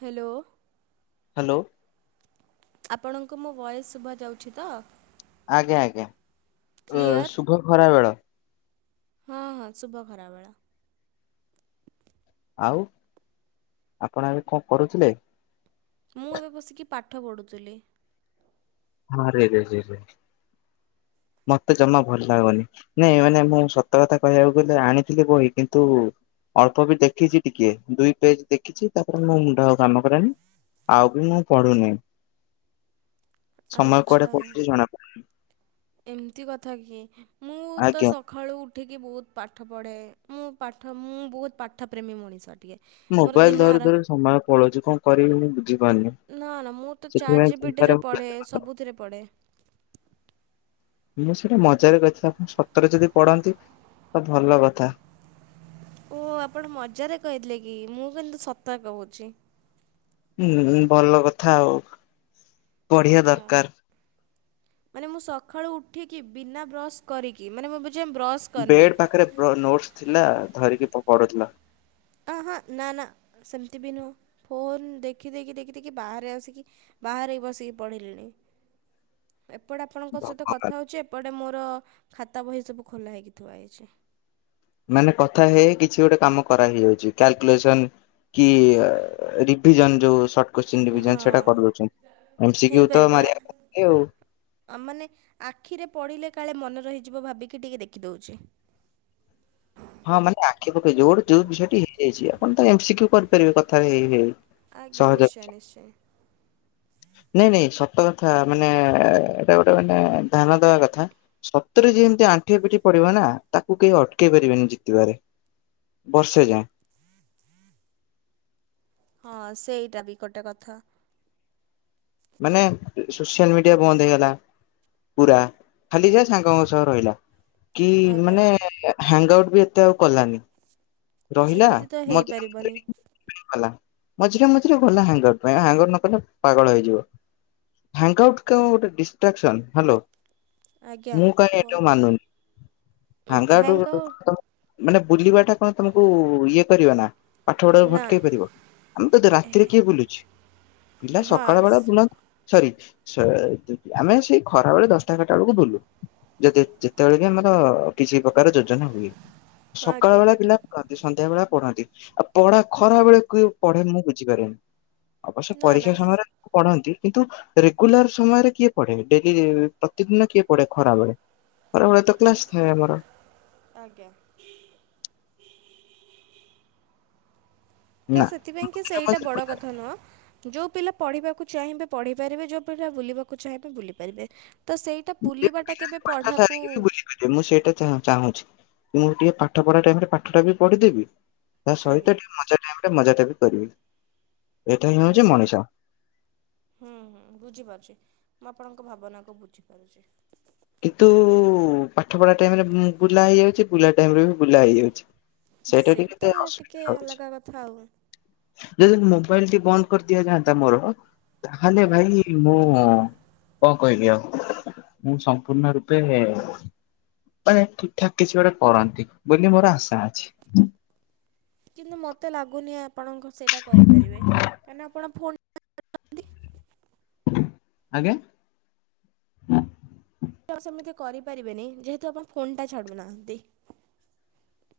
Hello. Hello. ଆପଣଙ୍କୁ ମୋ voice ଶୁଭା ଯାଉଛି ତ? ଆଜ୍ଞା ଆଜ୍ଞା ଓ କ୍ଲିଅର୍ ଶୁଭ ଖରାବେଳ ହଁ ହଁ ଶୁଭ ଖରାବେେଳ ଆଉ ଆପଣ ଏବେ କଣ କରୁଥିଲେ? ମୁଁ ଏବେ ବସିକି ପାଠ ପଢ଼ୁଥିଲି। ଆରେ ରେ ରେ ରେ ମତେ ଜମା ଭଲ୍ ଲାଗନି ନାଇଁ ମାନେ ମୁଁ ସତ କଥା କହିବାକୁ ଗଲେ ଆଣିଥିଲି ବହି କିନ୍ତୁ ଅଳ୍ପ ବି ଦେଖିଛି ଟିକେ ଦୁଇ ପେଜ୍ ଦେଖିଛି ତାପରେ ମୋ ମୁଣ୍ଡ ଆଉ କାମ କଲାନି ଆଉ ବି ମୁଁ ପଢ଼ୁନି ସମୟ ଆଚ୍ଛା କୁଆଡ଼େ ପଳଉଛି ଜଣାପଡ଼ୁନି। ଏମିତି କଥା କି ମୁଁ ତ ଆଜ୍ଞା ସଖାଳୁ ଉ ଉଠିକି ବହୁତ୍ ପାଠ ପଢ଼େ ମୁଁ ପାଠ ମୁଁ ବହୁତ୍ ପାଠ ପ୍ରେମୀ ମଣିଷ। ଟିକିଏ ମୋର ମୋବାଇଲ ଦିନ ଧରି ଆର ଧରି ସମୟ ପଳଉଛି କଣ କରିବି ମୁଁ ବୁ ଝିପାରୁନି ନା ନା ମୁଁ ତ ଚାଟ୍ ସେଥିପାଇଁ ଜିପିଟିରେ ଚିନ୍ତାରେ ପଢ଼େ ସବୁଥିରେ ପଢ଼େ [inaudible] ମୁଁ ସେଇଟା ମଜାରେ କହିଥିଲି ଆପଣ ସତରେ ଯଦି ପଢ଼ନ୍ତି ତ ଭଲ କଥା। ଓ ଆପଣ ମଜାରେ କହିଥିଲେ କି ମୁଁ କିନ୍ତୁ ସତ କହୁଛି। ଉଁହୁଁ ଭଲ କଥା ଆଉ ପଢ଼ିବା ଓହୋ, ଦରକାର୍। ମାନେ ମୁଁ ସଖାଳୁ ଉଠିକି ବିନା ବ୍ରସ୍ କରିକି ମାନେ ମୁଁ ବି ବେଡ଼୍ ପାଖରେ ପ ନୋଟ୍ସ୍ ଥିଲା ଧରିକି ପ ପଢ଼ୁଥିଲା। ଆଁ ହାଁ ନା ନା ସେମିତି ବି ନୁହଁ ଫୋନ୍ ଦେଖି ଦେଖି ଦେଖି ଦେଖି ବାହାରେ ଆସିକି ବାହାରେ ବସିକି ପଢ଼ିଲିଣି। [inaudible] ଏପଡ଼େ ଆପଣଙ୍କ ସହିତ ଭଗବାନ। କଥା ହଉଛି ଏପଡ଼େ ମୋର ଖାତା ବହି ସବୁ ଖୋଲା ହୋଇକି ଥୁଆ ହେଇଛି। ମାନେ କଥା ହେଇ କିଛି ଗୋଟେ କାମ କରା ହେଇଯାଉଛି କାଲ୍କୁଲେସନ୍ କି ଆ ରିଭିଜନ୍ ଯୋଉ ସଟ୍ କୋଶ୍ଚିନ୍ ଡିଭିଜନ୍ ହଁ ସେଟା କରିଦଉଛନ୍ତି। ହେଇପାରିବ ନା [unintelligible] ଆ ମାନେ ଆଖିରେ ପଡ଼ିଲେ କାଳେ ମନେ ରହିଯିବ ଭାବିକି ଟିକେ ଦେଖିଦଉଛି। ହଁ ମାନେ ଆଁଖି ପକେଇ ଜୋଡ଼୍ ଯୋଉ ଝିଅଟି ହେଇଯାଇଛି ଆପଣ୍ ତ ଏମ୍ସିକ୍ୟୁ କରିପାରିବେ କଥାହେଇଯାଇ ଆଜ୍ଞା ନିଶ୍ଚୟେ ନିଶ୍ଚୟେ [inaudible] ନେଇଁ ନେଇଁ ସତ କଥା ମାନେ ଏ ଏଟା ଗୋଟେ ମାନେ ଧ୍ୟାନ ଦବା କଥା ସତରେ ଯେମ୍ ଯିଏ ଆଣ୍ଠିଏ ପିଠି ପଡ଼ିବ ନା ତାକୁ କେହି ଅଟକେଇ ପାରିବେନି। ଜିତିବାରେ ବର୍ଷେ ଯାଏଁ ହଁ ସେଇଟା ବି କଟେ କଥା। ମାନେ ସୋସିଆଲ୍ ମିଡିଆ ବନ୍ଦ୍ ହେଇଗଲା। ପୁରା ଖାଲି ଯା ସାଙ୍ଗମ ସହ ରହିଲା। କି ଆଜ୍ଞା ମାନେ ହାଙ୍ଗ୍ ଆଉଟ୍ ବି ଏତେ ଆଉ କଲାନି। ରହିଲା ସେମିତି ତ ମତେ ହେଇପାରିବନି [unintelligible] କଲା। ମଝିରେ ମଝିରେ ଭଲ ହାଙ୍ଗର୍ ପାଇବ ହାଙ୍ଗର୍ ନକଲେ ପାଗଳ ହେଇଯିବ। [unintelligible] ଗୋଟେ ଡିଷ୍ଟାକସନ୍ ହାଲୋ ଆଜ୍ଞା ମୁଁ କାଇଁ ଏ କୁହନ୍ତୁ ମାନୁନି ହାଙ୍ଗା ହ୍ୟାଙ୍ଗ୍ ଟ ମାନେ ବୁଲିବାଟା କଣ ତମକୁ ଇଏ କରିବ ନା ପାଠ ପଢା ନା ଭଟକେଇ ପାରିବ ଆମେ ତ ରାତିରେ କିଏ ବୁଲୁଛି ପିଲା ସକାଳ ହଁ ବେଳ ବୁଲ ସରି ଆମେ ସେଇ ଖରା ବେଳେ ଦଶଟା ଖାରଟା ବେଳକୁ ବୁଲୁ ଯେେ ଯେତେବେଳେ ବି ଆମର କିଛି ପ୍ରକାର ଯୋଜନା ହୁଏ ସକାଳ ଆଜ୍ଞା ବଳେ ପିଲା ସନ୍ଧ୍ୟା ବେଳେ ପଢନ୍ତି ଆଉ ପଢା ଖରା ବେଳେ ପଢେ ମୁଁ ବୁଝିପାରେନି। ଅବଶ୍ୟ ନା ପରୀକ୍ଷା ନା ସମୟରେ ପଢନ୍ତି କିନ୍ତୁ ରେଗୁଲାର ସମୟରେ କିଏ ପଢେ ଡେଲି ପ୍ରତିଦିନ କିଏ ପଢେ ଖରାବେଳେ ଆରା ହଳେ ତ କ୍ଲାସ ଏ ଆମର ଆଜ୍ଞା। ତ ନା ସେଥିପାଇଁ କି ସେଇଟା ବଡ କଥା ନୁହଁ ଯୋଉ ପିଲା। ପଢିବାକୁ ଚାହିଁବେ ପଢି ପାରିବେ ଯୋଉଭଳିା ବୁଲିବାକୁ ଚାହିଁବେ ବୁଲି ପାରିବେ ତ ସେଇଟା ବୁଲିବାଟା କେବେ ରିକି ପଢ଼ାକୁ ବୁଝପାରିବେ ମୁଁ ସେଇଟା ଚାହୁଁଛି ମୁଁ ଟିକେ ପାଠ ପଢା ଟାଇମ ରେ ପାଠ ଟା ବି ପଢିଦେବି ତା ଆଜ୍ଞା ସହିତ ଟିକେ ମଜା ଟାଇମ ରେ ମଜା ସେଟା ବି କରିବି। ଏଇଟା ହିଁ ହଉଛି ଆଜ୍ଞା ମଣିଷ ହୁଁ ହୁଁ ବୁଝିପାରୁଛି। ମୁଁ ଆପଣଙ୍କ ଭାବନାକୁ ବୁଝିପାରୁଛି। କିନ୍ତୁ ପାଠ ପଢା ଟାଇମରେ ବୁଲା ହେଇଯାଉଛି ବୁଲା ଟାଇମରେ ବି ବୁଲା ହେଇଯାଉଛି। ସେଇଟା ଟିକେ ଟିକେ ଅସୁବିଧାଉଛି ଅଲଗା କଥା ଆଉ ଯଦ ମୁ ମୋବାଇଲ ଟି ବନ୍ଦ କରିଦିଆ ଯାଆନ୍ତା ମୋର ତାହେଲେ ହୁଁ ଭାଇ ମୁଁ ହ କହକି ଆଉ ମୁଁ ସମ୍ପୂର୍ଣ୍ଣ ରୂପେ ମାନେ ଠିକ ଠାକ କିଛି ଗୋଟେ କରନ୍ତି ବୋଲି ମୋର ଆଶା ଅଛି। କିନ୍ତୁ ମତେ ଲାଗୁନି ଆପଣଙ୍କ ସେଇଟା କରିପାରିବେ କାହିଁ ଆପଣ। ନ୍ତି ଆଗଞ ଉ ସେମିତି କରିପାରିବେନି ଯେହେତୁ ଆପଣ ଫୋନ୍ଟା ଛାଡୁନାହାନ୍ତି।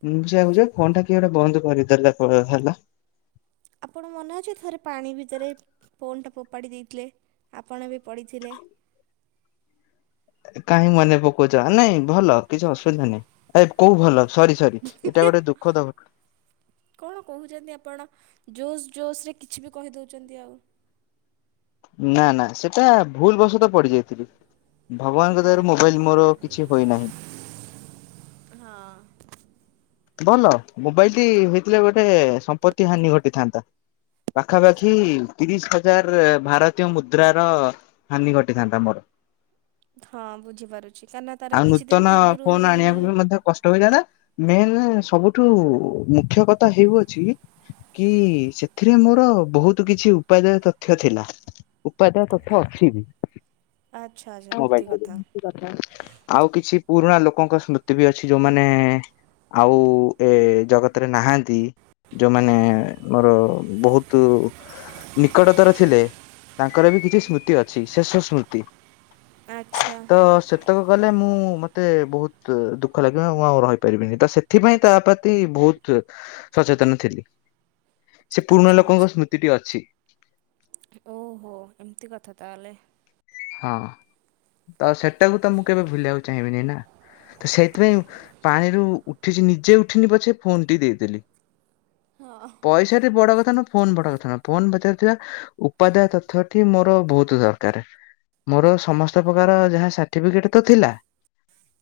ମୁଁ ଯକୁୁ ଯ ଫୋନ୍ ଟା କିଏ ଗୋଟେ ବନ୍ଦ କରିଦେଲା ହେଲା ଆପଣ ମନେ ଅଛି ଥରେ ପାଣି ଭିତରେ ଫୋନ୍ ଟା ପୋପାଡ଼ି ଦେଇଥିଲେ। ଆପଣ ବି ପଡ଼ିିଥିଲେ କାହିଁ ମନେ ପକଉଛ ନାଇଁ ଭଲ କିଛି ଅସୁବିଧା ନାଇଁ ଏ କୋଉ ଭଲ ସରି ସରି ଏଇଟା ଗୋଟେ ଦୁଃଖଦ ଘଟଣା। କଣ କହୁଛନ୍ତି ଆପଣ ଜୋସ୍ ଜୋସ୍ ରେ କିଛି ବି କହିଦଉଚନ୍ତି ଆଉ। ନା ନା ସେଟା ଭୁଲ ବଶତଃ ପଡି ଯାଇଥିଲି। ଭଗବାନଙ୍କ ହଁ। ଦ୍ଵାରା ମୋବାଇଲ୍ ମୋର କିଛି ହୋଇନାହିଁ। ଭଲ ମୋବାଇଲ୍ ଟି ହେଇଥିଲେ ଗୋଟେ ସମ୍ପତ୍ତି ହାନି ଘଟିଥାନ୍ତା। ପାଖାପାଖି ତିରିଶ ହଜାର ଭାରତୀୟ ମୁଦ୍ରାର ହାନି ଘଟିଥାନ୍ତା ମୋର। ହଁ ବୁଝିପାରୁଛି କାହିଁକିନା ତାର ଆଉ କିଛି ଦିନ ନୂତନ ପୂର୍ବରୁ ଫୋନ ହିଁ ହିଁ ଏ ସବୁଠୁ ମୁଖ୍ୟ କଥା ହେଉଅଛି କି ସେଥିରେ ମୋର ବହୁତ କିଛି ଉପାଦୟ ତଥ୍ୟ ଥିଲା। ଉପାଦୟ ତଥ୍ୟ ଅଛି ବି। ଆଚ୍ଛା ଆଚ୍ଛା ମୋ ପାଇଁ, ଏମିତି କଥା। ଆଉ କିଛି ପୁରୁଣା ଲୋ ଲୋକଙ୍କ ସ୍ମୃତି ବି ଅଛି। ଯୋଉମାନେ ଆଉ ଏ ଜଗତରେ ନାହାନ୍ତି। ଯୋଉମାନେ ମୋର ବହୁତ ନିକଟତର ଥିଲେ। ତାଙ୍କର ବି କିଛି ସ୍ମୃତି ଅଛି। ଶେଷ ସ୍ମୃତି। ଆଚ୍ଛା ତ ସେତକ ଗଲେ ମୁଁ ମୋତେ ବହୁତ ଦୁଃଖ ଲାଗିବ ମୁଁ ଆଉ ରହିପାରିବିନି। ତ ସେଥିପାଇଁ ତା ପ୍ରତି ବହୁତ ସଚେତନ ଥିଲି। ସେ ପୁରୁଣା ଆଚ୍ଛା ଆଚ୍ଛା ଲୋକଙ୍କ ସ୍ମୃତିଟି ଅଛି। ଓହୋ! ଏମିତି କଥା ତାହେଲେ। ହଁ ତ ସେଟାକୁ ତ ମୁଁ କେବେ ଭୁଲିବାକୁ ଚାହିଁବିନି ନା। ତ ସେଇଥିପାଇଁ ପାଣିରୁ ଉଠିଚି, ନିଜେ ଉଠିନି ପଛେ ଫୋନ୍ ଟି ଦେଇଦେଲି। ପଇସାଟି ବଡ କ ଥା ନ, ଫୋନ ବଡ କଥା ନ। ଫୋନ୍ ଭିତରେ ଥିବା ଉପାଦାୟ ତଥ୍ୟ ଟି ମୋର ବହୁତ ଦରକାର। ମୋର ସମସ୍ତ ପ୍ରକାର ଯାହା ସଟିଫିକେଟ୍ ତ ଥିଲା।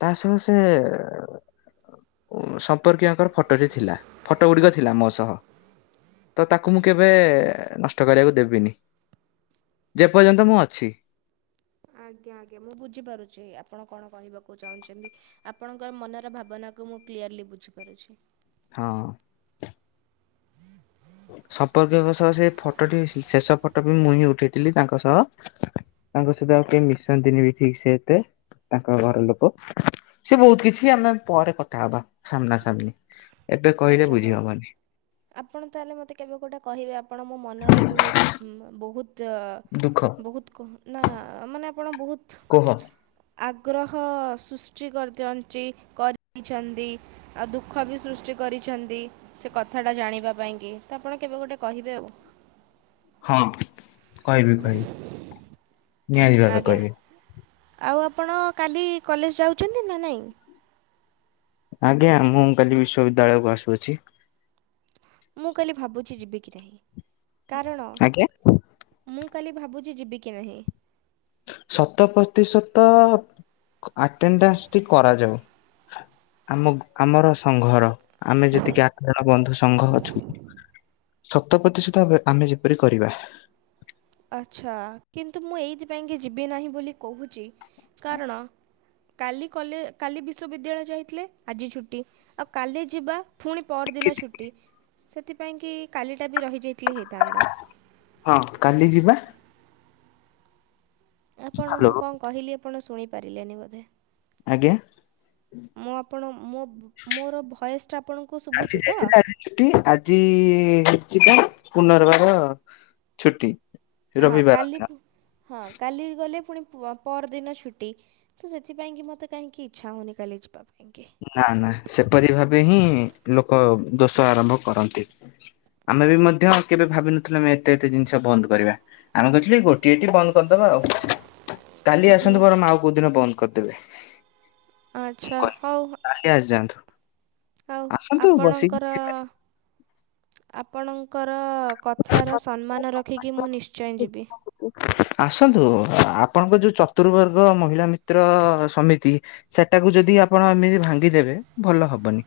ତା ସହ ସେ ଉ, ସମ୍ପର୍କୀୟଙ୍କର ଫଟୋ ବି ଥିଲା। ଫଟୋ ଗୁଡିକ ଥିଲା ମୋ ସହ। ତ ତାକୁ ମୁଁ କେବେ ନଷ୍ଟ କରିବାକୁ ଦେବିନି। ଯେପର୍ଯ୍ୟନ୍ତ ମୁଁ ଅଛି। ଆଜ୍ଞା ଆଜ୍ଞା ମୁଁ ବୁଝିପାରୁଚି ଆପଣ କଣ କହିବାକୁ ଚାହୁଁଚନ୍ତି। ଆପଣଙ୍କର ମନର ଭାବନା କୁ ମୁଁ କ୍ଲିୟରଲି ବୁଝି ପାରୁଛି। ହଁ। ସମ୍ପର୍କୀୟଙ୍କ ସହ ସେ ଫଟୋଟି ଶେ-ଶେଷ ଫଟୋ ବି ମୁଁହି ଉଠେଇଥିଲି ତାଙ୍କ ସହ। ତାଙ୍କ ସହିତ ଆଉ କେହି ମିଶନ୍ତିନି ବି ଠିକ ସେ ଏତେ। ତାଙ୍କ ଘର ଲୋକ ସେ ବହୁତ କିଛି ଆମେ ପରେ କଥା ହବା ସାମ୍ନା ସାମ୍ନି। ଏବେ କହିଲେ ଆଚ୍ଛା ବୁଝି ହଉ ହବନି। ଆପଣ ତାହେଲେ ମୋତେ କେବେ ଗୋଟେ କହିବେ ଆପଣ ମୋ ମନରେ ବହୁତ ଉଁ, ବହୁତ ତ ଦୁଃଖ ବହୁତ କ- ନା ମାନେ ଆପଣ ବହୁତ କୁହ ଆ ଆଗ୍ରହ ସୃଷ୍ଟି କରି କରଦିଅଞ୍ଚି, କରିଛନ୍ତି ଆଉ ଦୁଃଖ ବି ସୃଷ୍ଟି କରିଛନ୍ତି ସେ କଥାଟା ଜାଣିବା ପାଇଁ କି ତ ଆପଣ କେବେ ଗୋଟେ କହିବେ ଆଉ। ହଁ କହିବି କହିବି। ନିହାତି ଭାବେ ଆଜ୍ଞା କହିବି। ଆଉ ଆପଣ କାଲି କଲେଜ୍ ଯାଉଚନ୍ତି ନା ନାଇଁ? ଆଜ୍ଞା ମୁଁ କାଲି ବିଶ୍ବିଦ୍ୟାଳୟକୁ ଆସୁଅଛି। ମୁଁ କାଲି ଭାବୁଛି ଯିବି କି ନାହିଁ। କାରଣ ଆଜ୍ଞା। ମୁଁ କାଲି ଭାବୁଚି ଯିବି କି ନାହିଁ। ଶତ ପ୍ରତିଶତ ଆଟେଣ୍ଡଡେନ୍ସ ଟି କରାଯାଉ। ଆମ ଆମର ସଂଘର। ଆମେ ଯେତିକି ଆଠ ଜଣ ବନ୍ଧୁ ସଂଘ ଅଛୁ। ଶତ ପ୍ରତିଶତ ଭାବେ ଆମେ ଯେପରି କରିବା। ଆଛା କିନ୍ତୁ ମୁଁ ଏଇଥିପାଇଁ କି ଯିବି ନାହିଁ ବୋଲି କହୁଛି କାରଣ କାଲି କଲେ କାଲି ବିଶ୍ୱବିଦ୍ୟାଳୟ ଯାଇଥିଲେ ଆଜି ଛୁଟି ଆଉ କାଲି ଯିବା ପୁଣି ପରଦିନ ଛୁଟି ସେଥିପାଇଁକି କାଲିଟା ବି ରହିଯାଇ [inaudible] ହଁ କାଲି ଯିବା ଆପଣ ହ୍ୟାଲୋ ମୁଁ କଣ କହିଲି ଆପଣ ଶୁଣି ପାରିଲେନି ବୋଧେ ଆଜ୍ଞା। ମୁଁ ଆପଣ ମୋ ମୋର ଭଏସ୍ କାଲି ଯାଇଥିଲେ ଆଜି ଛୁଟି ଆଜି [unintelligible] ପୁନର୍ବାର ଛୁଟି। ହଁ ରବିବାର କାଲି ଦିନ ହଁ କାଲି ଗଲେ ପୁଣି ପ ପରଦିନ ଛୁଟି ତ ସେଥିପାଇଁକି ମୋତେ କାହିଁକି ଇଚ୍ଛା ହେଉନି କାଲି ଯିବା କୁ ନା ନା ସେପରି ଭାବେ ହିଁ ଲୋକ ଦୋଷ ଆରମ୍ଭ କରନ୍ତି। ଆମେ ବି ମଧ୍ୟ କେବେ ଭାବିିନଥିଲୁ ଆମେ ଏତେ ଏତେ ଜିନିଷ ବନ୍ଦ କରିବା ଆମେ କହିଥିଲୁ ଗୋଟିଏ ଟି ବନ୍ଦ କରିଦ ଆଉ କାଲି ଆସନ୍ତୁ ବରମ ଆଉ କୋଉ ଦିନ ବନ୍ଦ କରିଦେବେ। ଆଛା ହଉ। କାଲି ଆସିଯାଆନ୍ତୁ। ଆଉ ଆସନ୍ତୁ ଆପଣଙ୍କର ବସିକି ଆପଣଙ୍କ [unintelligible] କଥାର ସମ୍ମାନ ରଖିକି ମୁ ନିଶ୍ଚୟ ଯିବି। ଆସନ୍ତୁ ଆପଣଙ୍କ ଯୋଉ ଚତୁବର୍ଗ ମହିଳା ମିତ୍ର ସମିତି ସେଟାକୁ ଯଦି ଆପଣ ଏମିତି ଭାଙ୍ଗିଦେବେ ଭଲ ହବନି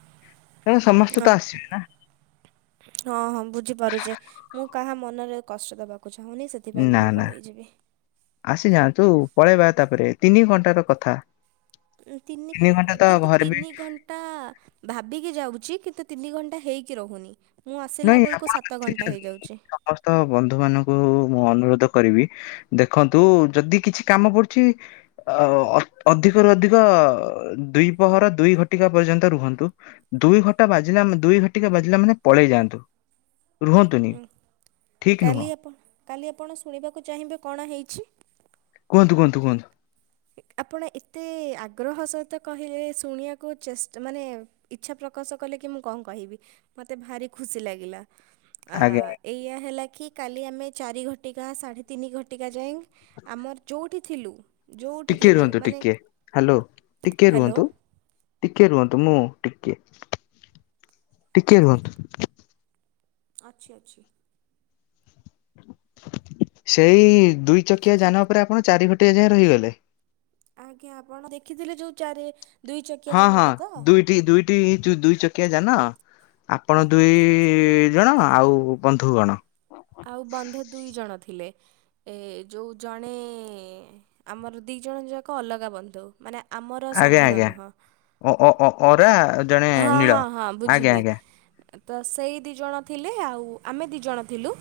କାରଣ ସମସ୍ତେ ତ ଅବ୍ ଆସିବେ ହଁ ହଁ ବୁଝିପାରୁଛି ମୁଁ କାହା ମନରେ କଷ୍ଟ ଦବା ନା ନା ଆସିଯାଆନ୍ତୁ ପଳେଇବା ତାପରେ ତିନି ଘଣ୍ଟାର କଥା ଉଁ ତିନି ଘଣ୍ଟା ତ କିନ୍ତୁ ଘରେ ବି ତିନି ଘଣ୍ଟା ଭାବିକି ଯାଉଛି କିନ୍ତୁ ତିନି ଘଣ୍ଟା ହେଇକି ରହୁନି। ମୁଁ ଆସିଲା ନାଇଁ ବେଳକୁ ଆପଣ ସାତ ଘଣ୍ଟା [unintelligible] ହେଇଯାଉଛି ସମସ୍ତ ବନ୍ଧୁ ମାନଙ୍କୁ ମୁଁ ଅନୁରୋଧ କରିବି, ଦେଖନ୍ତୁ ଯଦି କିଛି କାମ ପଡୁଛି ଅ ଅଧିକରୁ ଅଧିକ ଅ ଦୁଇ ପହର ଦୁଇ ଘଟିକା ପର୍ଯ୍ୟନ୍ତ ରୁହନ୍ତୁ। ଦୁଇ ଘଟା ବାଜିଲା ଦୁଇ ଘଟିକା ବାଜିଲା ମାନେ ପଳେଇ ଯାଆନ୍ତୁ ରୁହନ୍ତୁନି ଠିକ କାଲି ନୁହଁ। ଆପଣ କାଲି ଆପଣ ଶୁଣିବାକୁ ଚାହିଁବେ କଣ ହେଇଛି। କୁହନ୍ତୁ କୁହନ୍ତୁ କୁହନ୍ତୁ। ଆପଣ ଏତେ ଆଗ୍ରହ ସହିତ କହିଲେ ଶୁଣିବାକୁ ଚେଷ୍ଟ ମାନେ ଇଚ୍ଛା ପ୍ରକାଶ କଲେ କି ମୁଁ କଣ କହିବି ମତେ ଭାରି ଖୁସି ଲାଗିଲା। ଆ ଆଜ୍ଞା ଏଇଆ ହେଲା କି କାଲି ଆମେ ଚାରି ଘଟିକା ସାଢ଼େ ତିନି ଘଟିକା ଯାଏଁ ଆମର ଯୋଉଠି ଥିଲୁ ଯୋଉଠି ଟିକେ ଥିଲୁ ରୁହନ୍ତୁ, ମାନେ ଟିକେ ହ୍ୟାଲୋ ଟିକେ ହ୍ୟାଲୋ। ରୁହନ୍ତୁ ଟିକେ ରୁହନ୍ ତ ମୁଁ ଟିକେ ଟିକେ ରୁହନ୍ତୁ ଅଛି ଅଛି। ସେଇ ଦୁଇ ଚକିଆ ଯାନ ଉପରେ ଆପଣ ଚାରି ଘଟିକା ଯାଏ ରହିଗଲେ। ଆଜ୍ଞା ଆପଣ ଦେଖିଥିଲେ ଯୋଉ ଚାରି ଦୁଇ ଚକିଆ ହଁ ହଁ ଯାନଟା ତ? ଦୁଇଟି ଦୁଇଟି ଦୁଇ ଚ କିଆ ଯାନ, ଆପଣ ଦୁଇ ଜଣ ଆଉ ବନ୍ଧୁଗଣ। ଆଉ ବନ୍ଧୁ ଦୁଇ ଜଣ ଥିଲେ, ଏ ଯୋଉ ଜଣେ ଆମର ଦି ଜଣ ଯାକ ଅଲଗା ବନ୍ଧୁ ମାନେ ଆମର ଆଜ୍ଞା ସଂଘର ଆଜ୍ଞା! ନୁହଁ। ଅ ଅ ଅରା ଜଣେ ହଁ ନୀଳ ହଁ ହଁ ଆଜ୍ଞା ବୁଝିଲି। ଆଜ୍ଞା। ତ ସେଇ ଦି ଜଣ ଥିଲେ ଆଉ ଆମେ ଦି ଜଣ ଥିଲୁ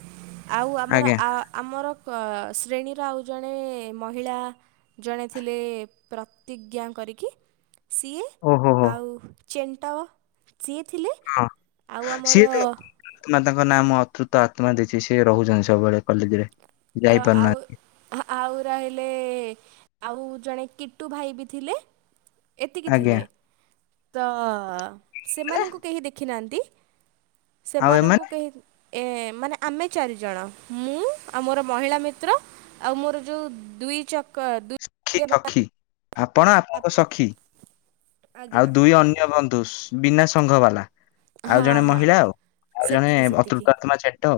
ଆଉ ଆମର ଆଜ୍ଞା ଆ ଆମର ଅ ଶ୍ରେଣୀର ଆଉ ଜଣେ ମହିଳା ଜଣେ ଥିଲେ। ପ୍ରତିଜ୍ଞା କ କି ସିଏ ଓହୋ ହୋ ଆଉ ଚେଣ୍ଟ ସିଏ ଥିଲେ ଆଉ ଆମର ମାନେ ତାଙ୍କ ନାଁ ମୁଁ ଅତୃତ ଆତ୍ମା ଦେଇଛି। ସେ ରହୁଛନ୍ତି ସବୁବେଳେ କଲେଜରେ। ତ ଆଉ ଯାଇପାରୁନାହାନ୍ତି ଆଉ ରହିଲେ ଆଉ ଜଣେ କିଟୁ ଭାଇ ବି ଥିଲେ। ଏତିକି ଥିଲେ ଆଜ୍ଞା ତ ସେମାନଙ୍କୁ କେହି ଦେଖିନାହାନ୍ତି। ଆଉ ଏମାନେ ସେମାନଙ୍କୁ କେହି ଏ ମାନେ ଆମେ ଚାରି ଜଣ ମୁଁ ଆମର ମହିଳା ମିତ୍ର ଆଉ ମୋର ଯୋଉ ଦୁଇ ଚକ ଦୁ ସଖୀ [unintelligible] ସଖୀ ଆପଣ ଆପଣଙ୍କ ସଖୀ, ଆଉ ଆଜ୍ଞା। ଦୁଇ ଅନ୍ୟ ବନ୍ଧୁ ବିନା ସଂଙ୍ଘ ବାଲା। ଆଉ ହଁ ଜଣେ ହଁ ମହିଳା ଆଉ ଆଉ ଜଣେ ଅତୃପ୍ତ ଆତ୍ମା ଚେଟ।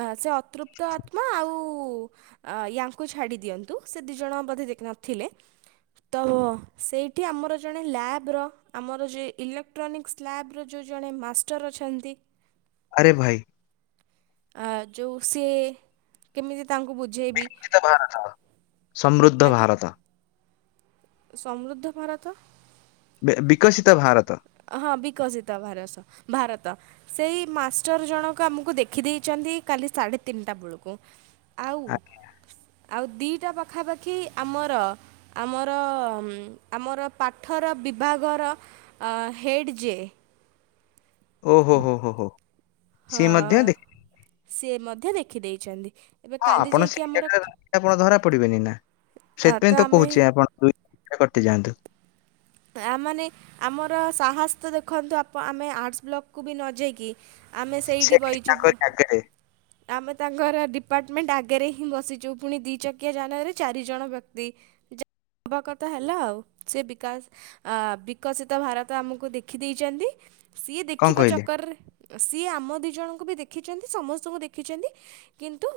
ଆ ସେ ଅତୃପ୍ତ ଆତ୍ମା ଆଉ ଅ ୟାଙ୍କୁ ଛାଡି ଦିଅନ୍ତୁ। ସେ ଦି ଜଣ ବୋଧେ ଦେଖ ନଥିଲେ। ତ ସେଇଠି ଆମର ଜଣେ ଲ୍ୟାବ୍ ର ଆମର ଯେ ଇଲେକ୍ଟ୍ରୋନିକ୍ସ ଲ୍ୟବ୍ ର ଯେଉଁ ଜଣେ ମାଷ୍ଟର ଅଛନ୍ତି। ଆରେ ଭାଇ। ଆ ଯୋଉ ସିଏ କେମିତି ତାଙ୍କୁ ବୁଝେଇବି ବିକଶିତ ଭାରତ ସମୃଦ୍ଧ ଆଜ୍ଞା ଭାରତ। ସମୃଦ୍ଧ ଭାରତ। ବିିକଶିତ ଭାରତ। ହଁ ବିକଶିତ ଭାର ଭାରତ! ସେଇ ମାଷ୍ଟର ଜଣକ ଆମକୁ ଦେଖିଦେଇଚ ନ୍ତି, କାଲି ସାଢ଼େ ତିନିାଟା ବେଳକୁ ଆଉ ଆ- ଆଉ ଦିଇଟା ପାଖାପାଖି! ଆମର ଆମର ଆମର ପାଠର ବିଭାଗ ର ହେଡ଼ ଯିଏ। ଓହୋ ହୋ ହୋ ହୋ ସିଏ ମଧ୍ୟ ହଁ ଦେଖ ସିଏ ମଧ୍ୟ ଦେଖିଦେଇଛନ୍ତି। ଏବେ ହଁ କାଲି ଆପଣ ଯାଇକି ସେଇ ଆମର ଜାଗାରେ ଆପଣ ଧରା ପଡିବେନି ନା ସେଥିପାଇଁ ତ କହୁଛି ଆପଣ କଟି ଯାଆନ୍ତୁ। ଆ ମାନେ ଆମର ସାହସ ତ ଦେଖନ୍ତୁ ଆପ ଆମେ ଆର୍ଟସ୍ ବ୍ଲକକୁ ବି ନ ଯାଇକି ଆମେ ସେ ସେଇଠି ବଇଛୁୁ। ତାଙ୍କରି ଆଗରେ ଆମେ ତାଙ୍କର ଡିପାର୍ଟମେଣ୍ଟ ଆଗରେ ହିଁ ବସିଛୁ ପୁଣି ଦି ଚକିଆ ଯାନରେ ଚାରି ଜଣ ବ୍ୟକ୍ତି। ଯା ନବକତ ହେଲା ଆଉ ସେ ବିକା ବିକଶିତ ଭାରତ ଆମକୁ ଦେଖିଦେଇଛନ୍ତି। ସିଏ କଣ ଦେଖିବା କହିଲେ ଚକରରେ ସିଏ ଆମ ଦି ଜଣଙ୍କୁ ବି ଦେଖିଛନ୍ତି ସମସ୍ତଙ୍କୁ ଦେଖି ରଖିଛନ୍ତି କିନ୍ତୁ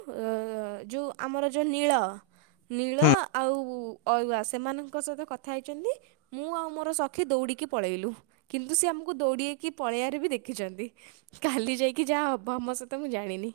ଯେଉଁ ଆମର ଯେଉଁ ନୀଳ ନିଳ ହୁଁ। ଆଉ ଅଆ ସେମାନଙ୍କ ସହିତ କଥା ହେଇଛନ୍ତି ମୁଁ ଆଉ ମୋର ସଖୀ ଦୌଡିକି ପଳେଇଲୁ କିନ୍ତୁ ସେ ଆମ ଆମକୁ ଦୌଡ଼କି ପଳେଇବାରେ ବି ଦେଖିଛନ୍ତି କାଲି ଯାଇକି ଯାହାହ ହେବ ଆମ ସହିତ ମୁଁ ଜାଣିନି।